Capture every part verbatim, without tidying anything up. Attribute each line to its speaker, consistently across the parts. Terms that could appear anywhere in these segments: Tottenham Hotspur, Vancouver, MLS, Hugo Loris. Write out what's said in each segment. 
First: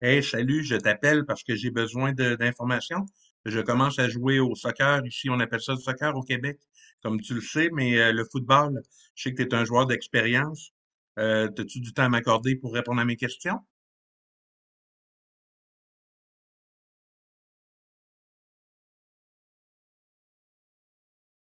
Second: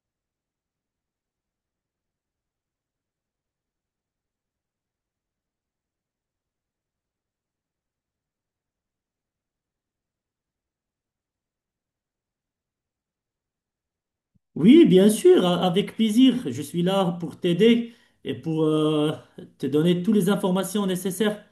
Speaker 1: Hey, salut, je t'appelle parce que j'ai besoin de- d'informations. Je commence à jouer au soccer. Ici, on appelle ça le soccer au Québec, comme tu le sais, mais euh, le football, je sais que tu es un joueur d'expérience. Euh, as-tu du temps à m'accorder pour répondre à mes questions?
Speaker 2: Oui, bien sûr, a- avec plaisir. Je suis là pour t'aider et pour euh, te donner toutes les informations nécessaires.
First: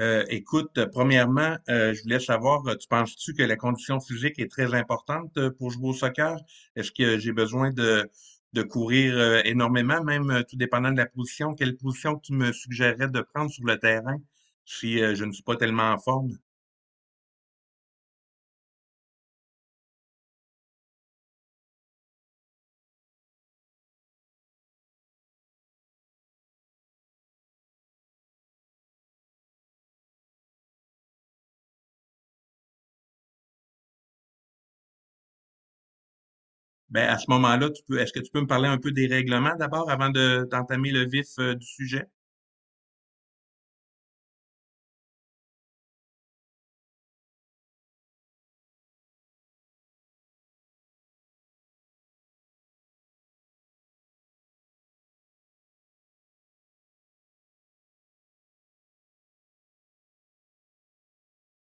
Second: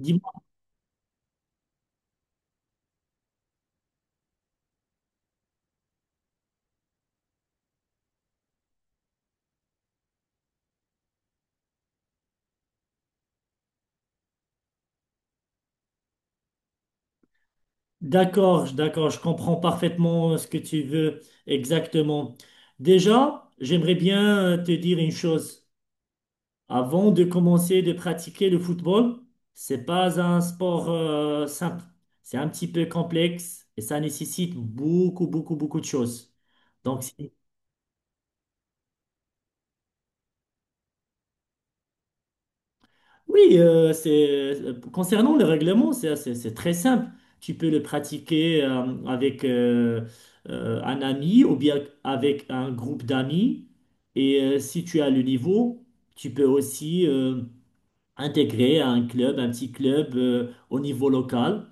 Speaker 1: Euh, écoute, premièrement, euh, je voulais savoir, euh, tu penses-tu que la condition physique est très importante euh, pour jouer au soccer? Est-ce que j'ai besoin de, de courir euh, énormément, même euh, tout dépendant de la position? Quelle position tu me suggérerais de prendre sur le terrain si euh, je ne suis pas tellement en forme?
Speaker 2: D'accord, je- d'accord, je comprends parfaitement ce que tu veux exactement. Déjà, j'aimerais bien euh, te dire une chose. Avant de commencer de pratiquer le football, c'est pas un sport euh, simple. C'est un petit peu complexe et ça nécessite beaucoup, beaucoup, beaucoup de choses. Donc,
Speaker 1: Ben, à ce moment-là, tu peux, est-ce que tu peux me parler un peu des règlements d'abord avant de, d'entamer le vif euh, du sujet?
Speaker 2: oui, euh, c'est, euh, concernant le règlement, c'est assez- c'est très simple. Tu peux le pratiquer euh, avec euh, euh, un ami ou bien avec un groupe d'amis. Et euh, si tu as le niveau, tu peux aussi euh, intégrer un club, un petit club euh, au niveau local.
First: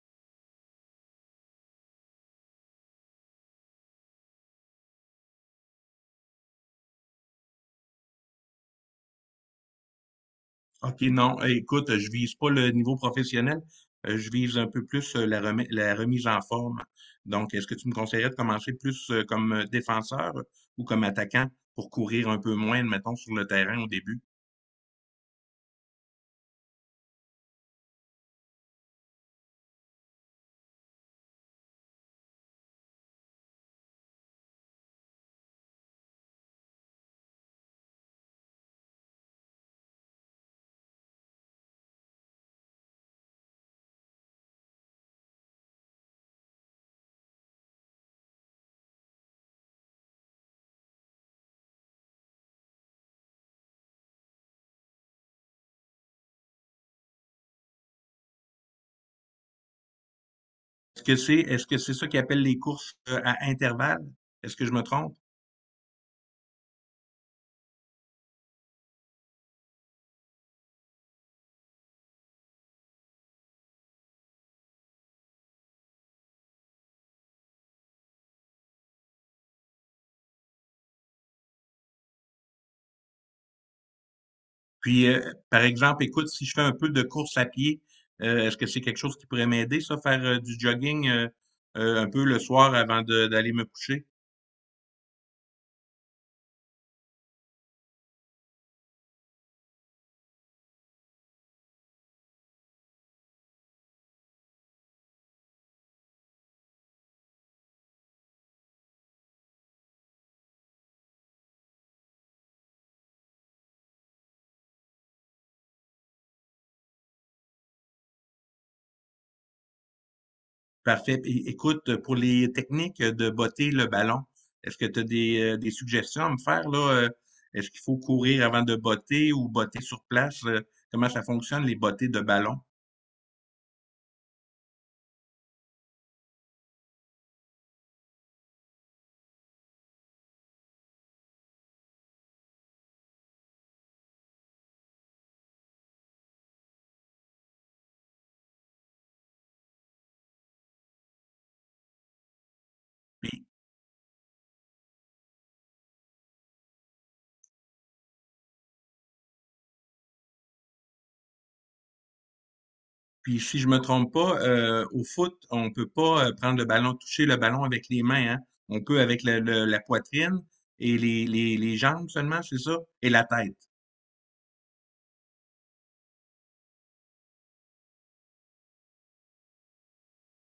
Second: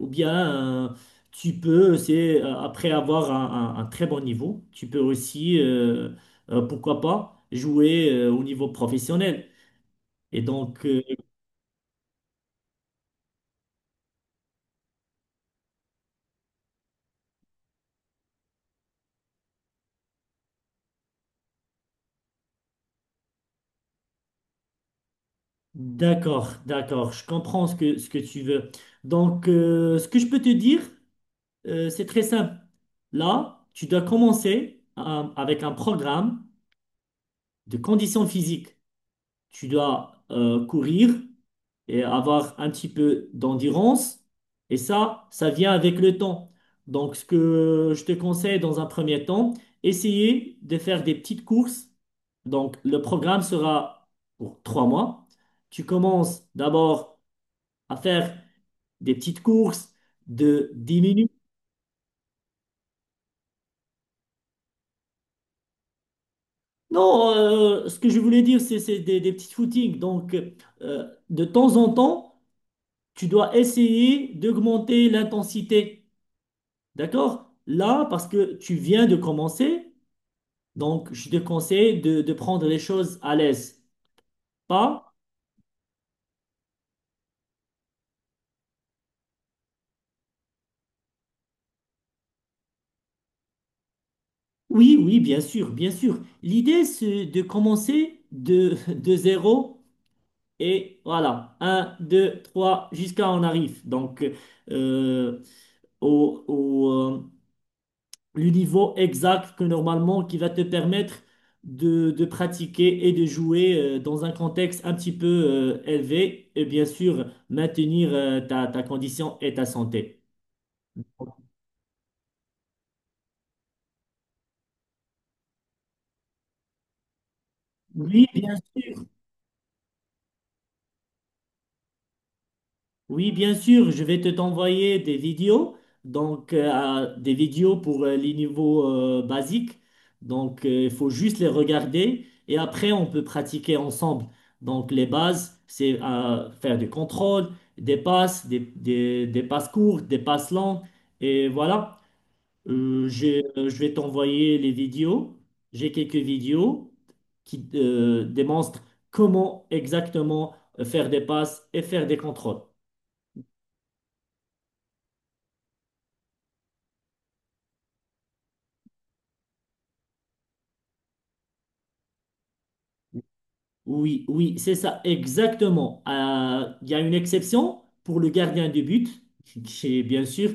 Speaker 2: Ou bien euh, tu peux, c'est, euh, après avoir un, un- un très bon niveau, tu peux aussi, euh, euh, pourquoi pas, jouer euh, au niveau professionnel. Et donc,
Speaker 1: OK,
Speaker 2: euh,
Speaker 1: non, eh, écoute, je vise pas le niveau professionnel, heu, je vise un peu plus, heu, la remise la remise en forme. Donc, est-ce que tu me conseillerais de commencer plus, heu, comme, heu, défenseur ou comme attaquant pour courir un peu moins, admettons, sur le terrain au début?
Speaker 2: d'accord, d'accord, je comprends ce que, ce que tu veux. Donc, euh, ce que je peux te dire, euh, c'est très simple. Là, tu dois commencer euh, avec un programme de conditions physiques. Tu dois euh, courir et avoir un petit peu d'endurance. Et ça, ça vient avec le temps. Donc, ce que je te conseille dans un premier temps, essayer de faire des petites courses. Donc, le programme sera pour trois mois. Tu commences d'abord à faire des petites courses de dix
Speaker 1: Est-ce que
Speaker 2: minutes.
Speaker 1: c'est est-ce que c'est ça qu'ils appellent les courses, heu, à intervalles? Est-ce que je me trompe?
Speaker 2: Non, euh, ce que je voulais dire, c'est c'est des, des petits footings. Donc, euh, de temps en temps, tu dois essayer d'augmenter l'intensité. D'accord? Là, parce que tu viens de commencer, donc je te conseille de, de prendre les choses à l'aise.
Speaker 1: Puis,
Speaker 2: Pas?
Speaker 1: heu, par exemple, écoute, si je fais un peu de course à pied, heu, est-ce que c'est quelque chose qui pourrait m'aider ça, faire, heu, du jogging, heu heu, un peu le soir avant de d'aller me coucher?
Speaker 2: Oui, oui, bien sûr, bien sûr. L'idée, c'est de commencer de, de zéro et voilà, un, deux, trois, jusqu'à on arrive. Donc, euh, au, au, euh, le niveau exact que normalement qui va te permettre de, de pratiquer et de jouer euh, dans un contexte un petit peu euh, élevé et bien sûr maintenir euh, ta, ta condition et ta santé.
Speaker 1: Parfait. Puis, écoute, pour les techniques de botter le ballon, est-ce que tu as des, euh, des suggestions à me faire là? Euh, Est-ce qu'il faut
Speaker 2: Oui,
Speaker 1: courir
Speaker 2: bien
Speaker 1: avant de
Speaker 2: sûr.
Speaker 1: botter ou botter sur place? Euh, Comment ça fonctionne, les bottées de ballon?
Speaker 2: Oui, bien sûr, je vais te t'envoyer des vidéos, donc euh, des vidéos pour euh, les niveaux euh, basiques. Donc euh, il faut juste les regarder et après on peut pratiquer ensemble. Donc les bases, c'est euh, faire des contrôles, des passes, des, des- des passes courtes, des passes longues et voilà. Euh, j'ai- euh, je vais t'envoyer les vidéos. J'ai quelques vidéos qui euh, démontrent comment exactement euh, faire des passes et faire des contrôles.
Speaker 1: Puis si je me trompe pas, euh, au foot, on peut pas euh, prendre le ballon, toucher le ballon avec les mains, hein? On peut avec le- le- la poitrine et les, les, les jambes seulement, c'est ça? Et la tête.
Speaker 2: Oui, oui, c'est ça, exactement. Euh, Il y a une exception pour le gardien de but, qui est bien sûr,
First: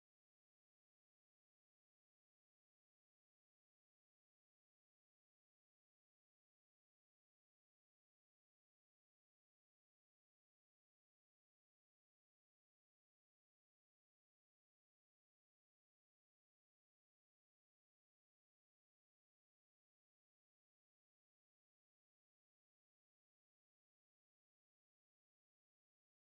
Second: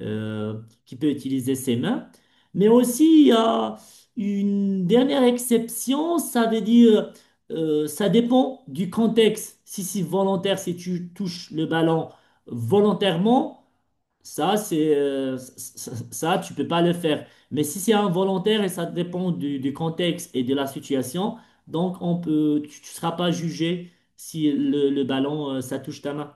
Speaker 2: euh, qui peut utiliser ses mains. Mais aussi, il y a une dernière exception, ça veut dire, euh, ça dépend du contexte. Si c'est volontaire, si tu touches le ballon volontairement, ça, c'est, euh, c- ça, tu peux pas le faire. Mais si c'est involontaire et ça dépend du, du contexte et de la situation, donc on peut, tu, ne seras pas jugé si le, le ballon, euh, ça touche ta main.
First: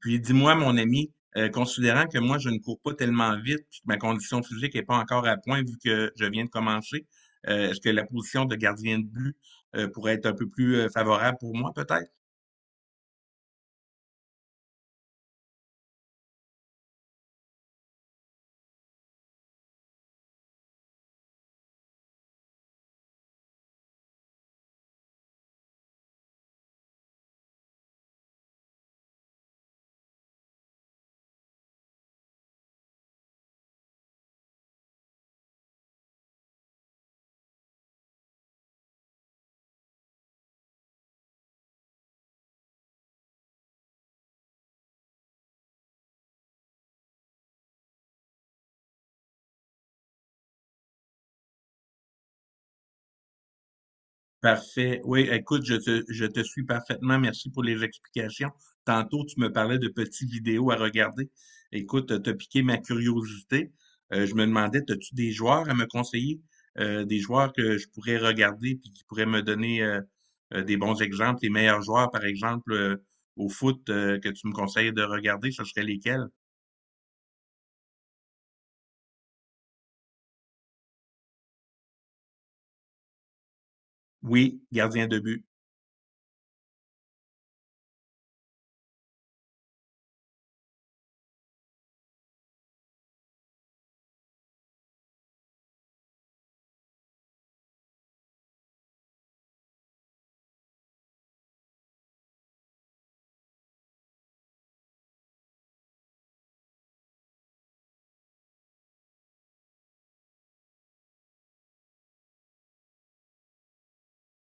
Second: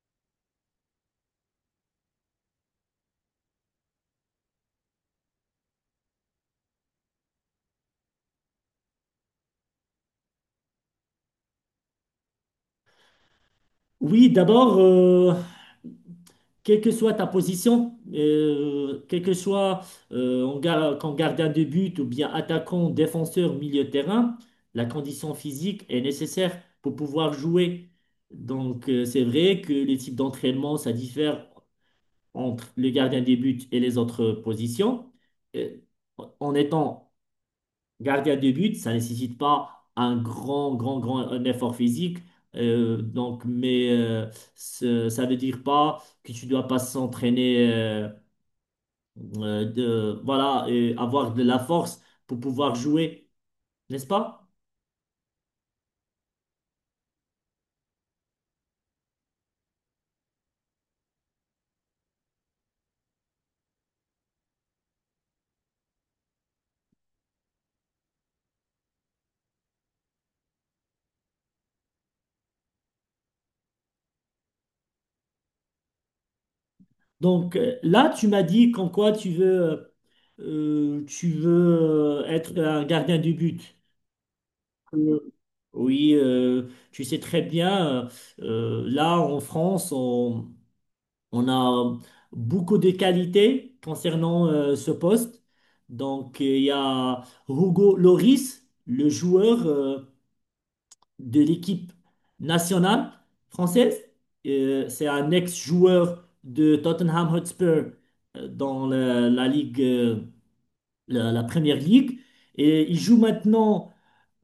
Speaker 1: Puis dis-moi, mon ami, euh, considérant que moi, je ne cours pas tellement vite, puis que ma condition physique n'est pas encore à point vu que je viens de commencer, euh, est-ce que la position de gardien de but euh, pourrait être un peu plus euh, favorable pour moi, peut-être?
Speaker 2: Oui, d'abord, euh, quelle que soit ta position, euh, quel que soit euh, en gar- qu'en gardien de but ou bien attaquant, défenseur, milieu de terrain, la condition physique est nécessaire pour pouvoir jouer. Donc, euh, c'est vrai que les types d'entraînement, ça diffère entre le gardien des buts et les autres positions. Et en étant gardien de but, ça ne nécessite pas un grand, grand, grand un effort physique. Euh, donc, mais euh, ce- ça veut dire pas que tu dois pas s'entraîner, euh, euh, de, voilà, et avoir de la force pour pouvoir jouer, n'est-ce pas?
Speaker 1: Parfait. Oui, écoute, je te, je te suis parfaitement. Merci pour les explications. Tantôt, tu me parlais de petites vidéos à regarder. Écoute, t'as piqué ma curiosité. Euh, je me demandais, as-tu des joueurs à me conseiller? Euh, des joueurs que je pourrais regarder puis qui pourraient me donner euh, euh, des bons exemples, les meilleurs joueurs, par exemple, euh, au foot euh, que tu me conseilles de regarder, ce serait lesquels?
Speaker 2: Donc euh, là, tu m'as dit qu'en quoi tu veux, euh, tu veux euh, être un gardien de but.
Speaker 1: Oui, gardien de
Speaker 2: Euh,
Speaker 1: but.
Speaker 2: Oui, euh, tu sais très bien, euh, là en France, on, on a beaucoup de qualités concernant euh, ce poste. Donc, euh, il y a Hugo Loris, le joueur euh, de l'équipe nationale française. Euh, c'est un ex-joueur de Tottenham Hotspur euh, dans la, la ligue, euh, la, la première ligue. Et il joue maintenant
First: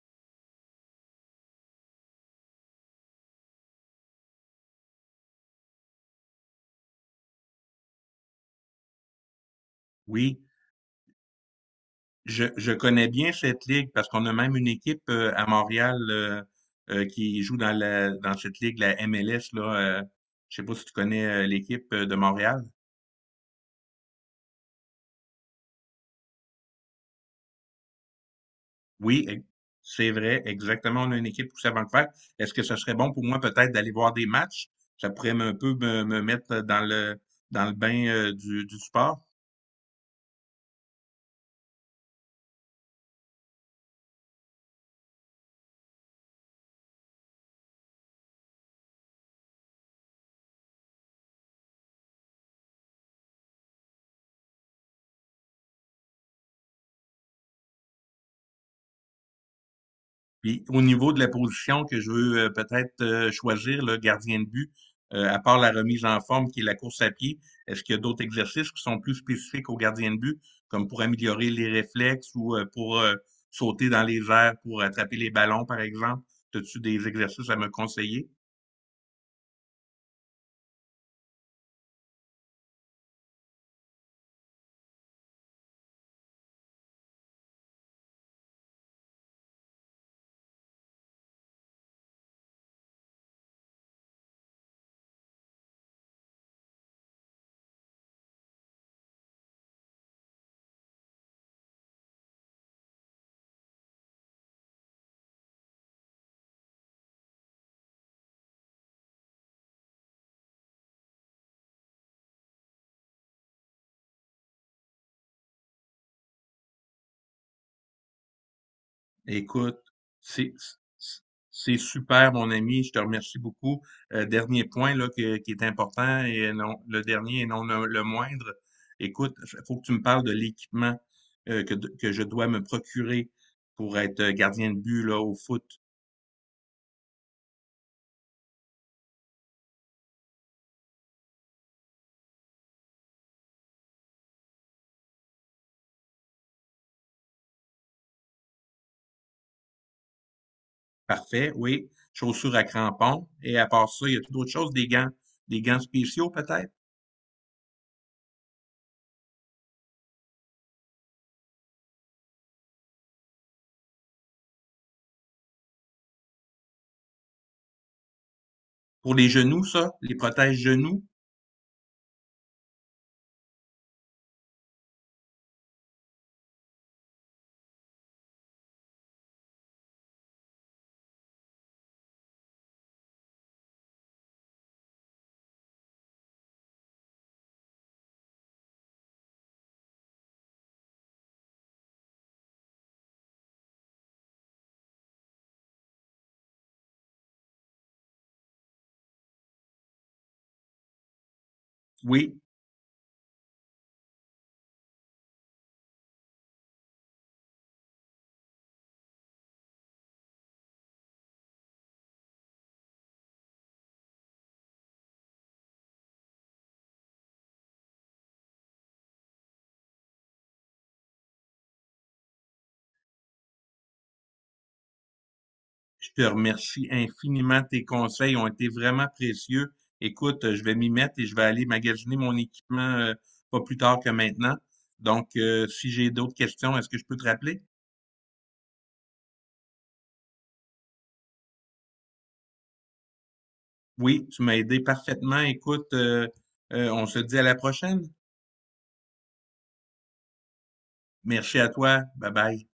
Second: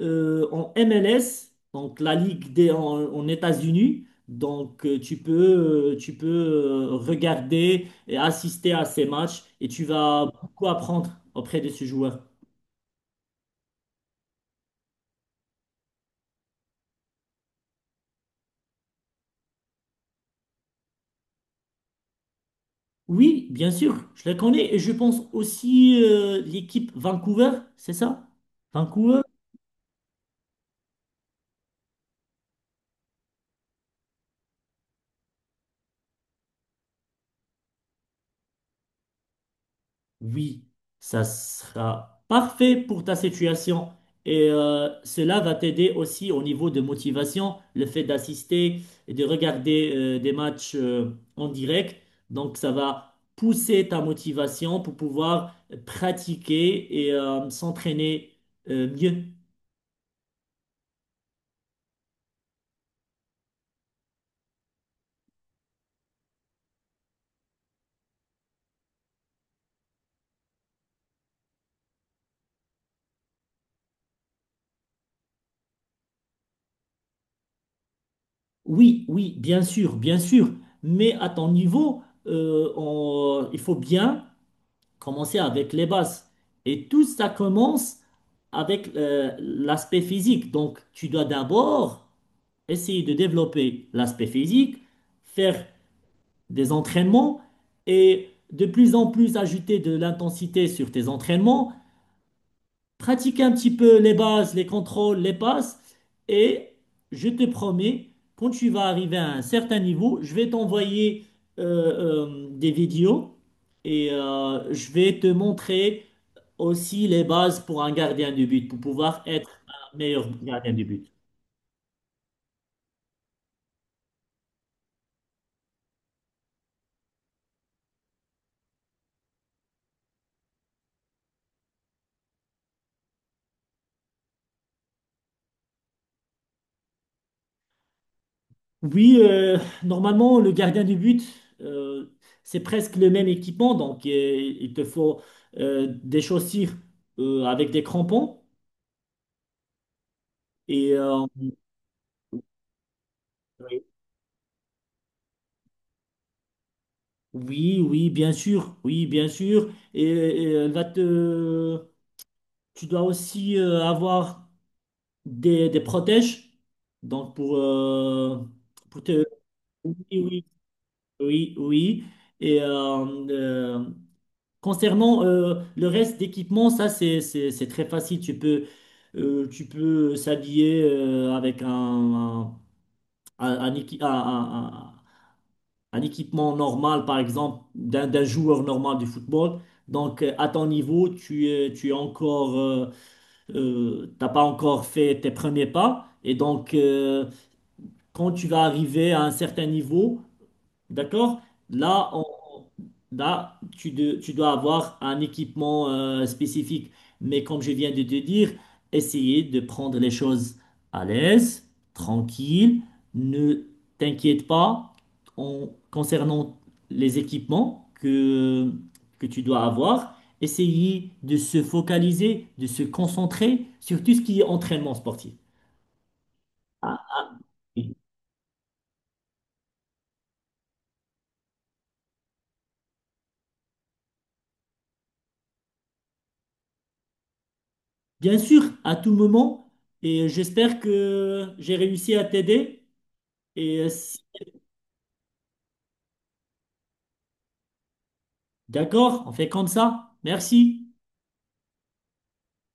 Speaker 2: euh, en M L S, donc la Ligue des, en, en États-Unis. Donc, euh, tu peux, euh, tu peux euh, regarder et assister à ces matchs et tu vas
Speaker 1: Oui,
Speaker 2: beaucoup apprendre auprès de ce joueur.
Speaker 1: Je, je connais bien cette ligue parce qu'on a même une équipe euh, à Montréal euh, euh, qui joue dans la dans cette ligue, la M L S, là. euh, je sais pas si tu connais euh, l'équipe euh, de Montréal.
Speaker 2: Oui, bien sûr, je les connais et je pense aussi euh, l'équipe Vancouver, c'est ça? Vancouver?
Speaker 1: Oui, e- c'est vrai, exactement. On a une équipe poussée à Vancouver. Est-ce que ce serait bon pour moi peut-être d'aller voir des matchs? Ça pourrait me- un peu me, me mettre dans le dans le bain euh, du, du sport.
Speaker 2: Oui, ça sera parfait pour ta situation et euh, cela va t'aider aussi au niveau de motivation, le fait d'assister et de regarder euh, des matchs euh, en direct. Donc ça va pousser ta motivation pour pouvoir pratiquer et euh, s'entraîner euh, mieux.
Speaker 1: Puis au niveau de la position que je veux euh, peut-être euh, choisir, le gardien de but, euh, à part la remise en forme qui est la course à pied, est-ce qu'il y a d'autres exercices qui sont plus spécifiques au gardien de but, comme pour améliorer les réflexes ou euh, pour euh, sauter dans les airs, pour attraper les ballons, par exemple? As-tu des exercices à me conseiller?
Speaker 2: Oui, oui, bien sûr, bien sûr, mais à ton niveau, euh, on- il faut bien commencer avec les bases. Et tout ça commence avec euh, l'aspect physique. Donc, tu dois d'abord essayer de développer l'aspect physique, faire des entraînements et de plus en plus ajouter de l'intensité sur tes entraînements, pratiquer un petit peu les bases, les contrôles, les passes. Et je te promets, quand tu vas arriver à un certain niveau, je vais t'envoyer euh, euh, des vidéos et euh, je vais te montrer aussi les bases pour un gardien de but, pour pouvoir être
Speaker 1: Écoute,
Speaker 2: un meilleur
Speaker 1: c'est
Speaker 2: gardien de but.
Speaker 1: c'est super, mon ami. Je te remercie beaucoup. Euh, dernier point là, que- qui est important et non, le dernier et non le, le moindre. Écoute, il faut que tu me parles de l'équipement euh, que, que je dois me procurer pour être euh, gardien de but là, au foot.
Speaker 2: Oui, euh, normalement, le gardien de but, euh, c'est presque le même équipement, donc euh, il te faut euh, des chaussures euh, avec des crampons. Et euh,
Speaker 1: Parfait, oui. Chaussures à crampons. Et à part ça, il y a tout d'autres choses, des gants, des gants spéciaux peut-être.
Speaker 2: oui, oui, bien sûr, oui, bien sûr. Et, et elle va te, tu dois aussi euh, avoir des, des protèges, donc pour, euh, pour
Speaker 1: Pour
Speaker 2: te,
Speaker 1: les genoux,
Speaker 2: oui,
Speaker 1: ça, les
Speaker 2: oui,
Speaker 1: protèges genoux.
Speaker 2: oui, oui. Et euh, euh, concernant euh, le reste d'équipement, ça c'est c'est- c'est très facile. Tu peux euh, tu peux s'habiller euh, avec un un, un équi- un- un- un- un équipement normal, par exemple d'un d'un joueur normal du football. Donc euh, à ton niveau, tu es tu es encore euh, euh, t'as pas encore fait tes premiers pas. Et donc euh, quand tu vas arriver à un certain niveau. D'accord? Là,
Speaker 1: Oui,
Speaker 2: on- là tu, de- tu dois avoir un équipement euh, spécifique. Mais comme je viens de te dire, essayez de prendre les choses à l'aise, tranquille. Ne t'inquiète pas en- concernant les équipements que, que tu dois avoir. Essayez de se focaliser, de se concentrer sur tout ce qui est entraînement sportif.
Speaker 1: je te remercie
Speaker 2: Ah,
Speaker 1: infiniment. Tes conseils ont été vraiment précieux. Écoute, euh, je vais m'y mettre et je vais aller magasiner mon équipement euh, pas plus tard que maintenant. Donc, euh, si j'ai d'autres questions, est-ce que je peux te rappeler?
Speaker 2: bien sûr, à tout moment, et j'espère que j'ai réussi à t'aider. Et euh, si,
Speaker 1: Oui, tu m'as aidé parfaitement. Écoute, euh, euh, on se dit à la prochaine.
Speaker 2: d'accord, on fait comme ça. Merci.
Speaker 1: Merci à toi. Bye bye.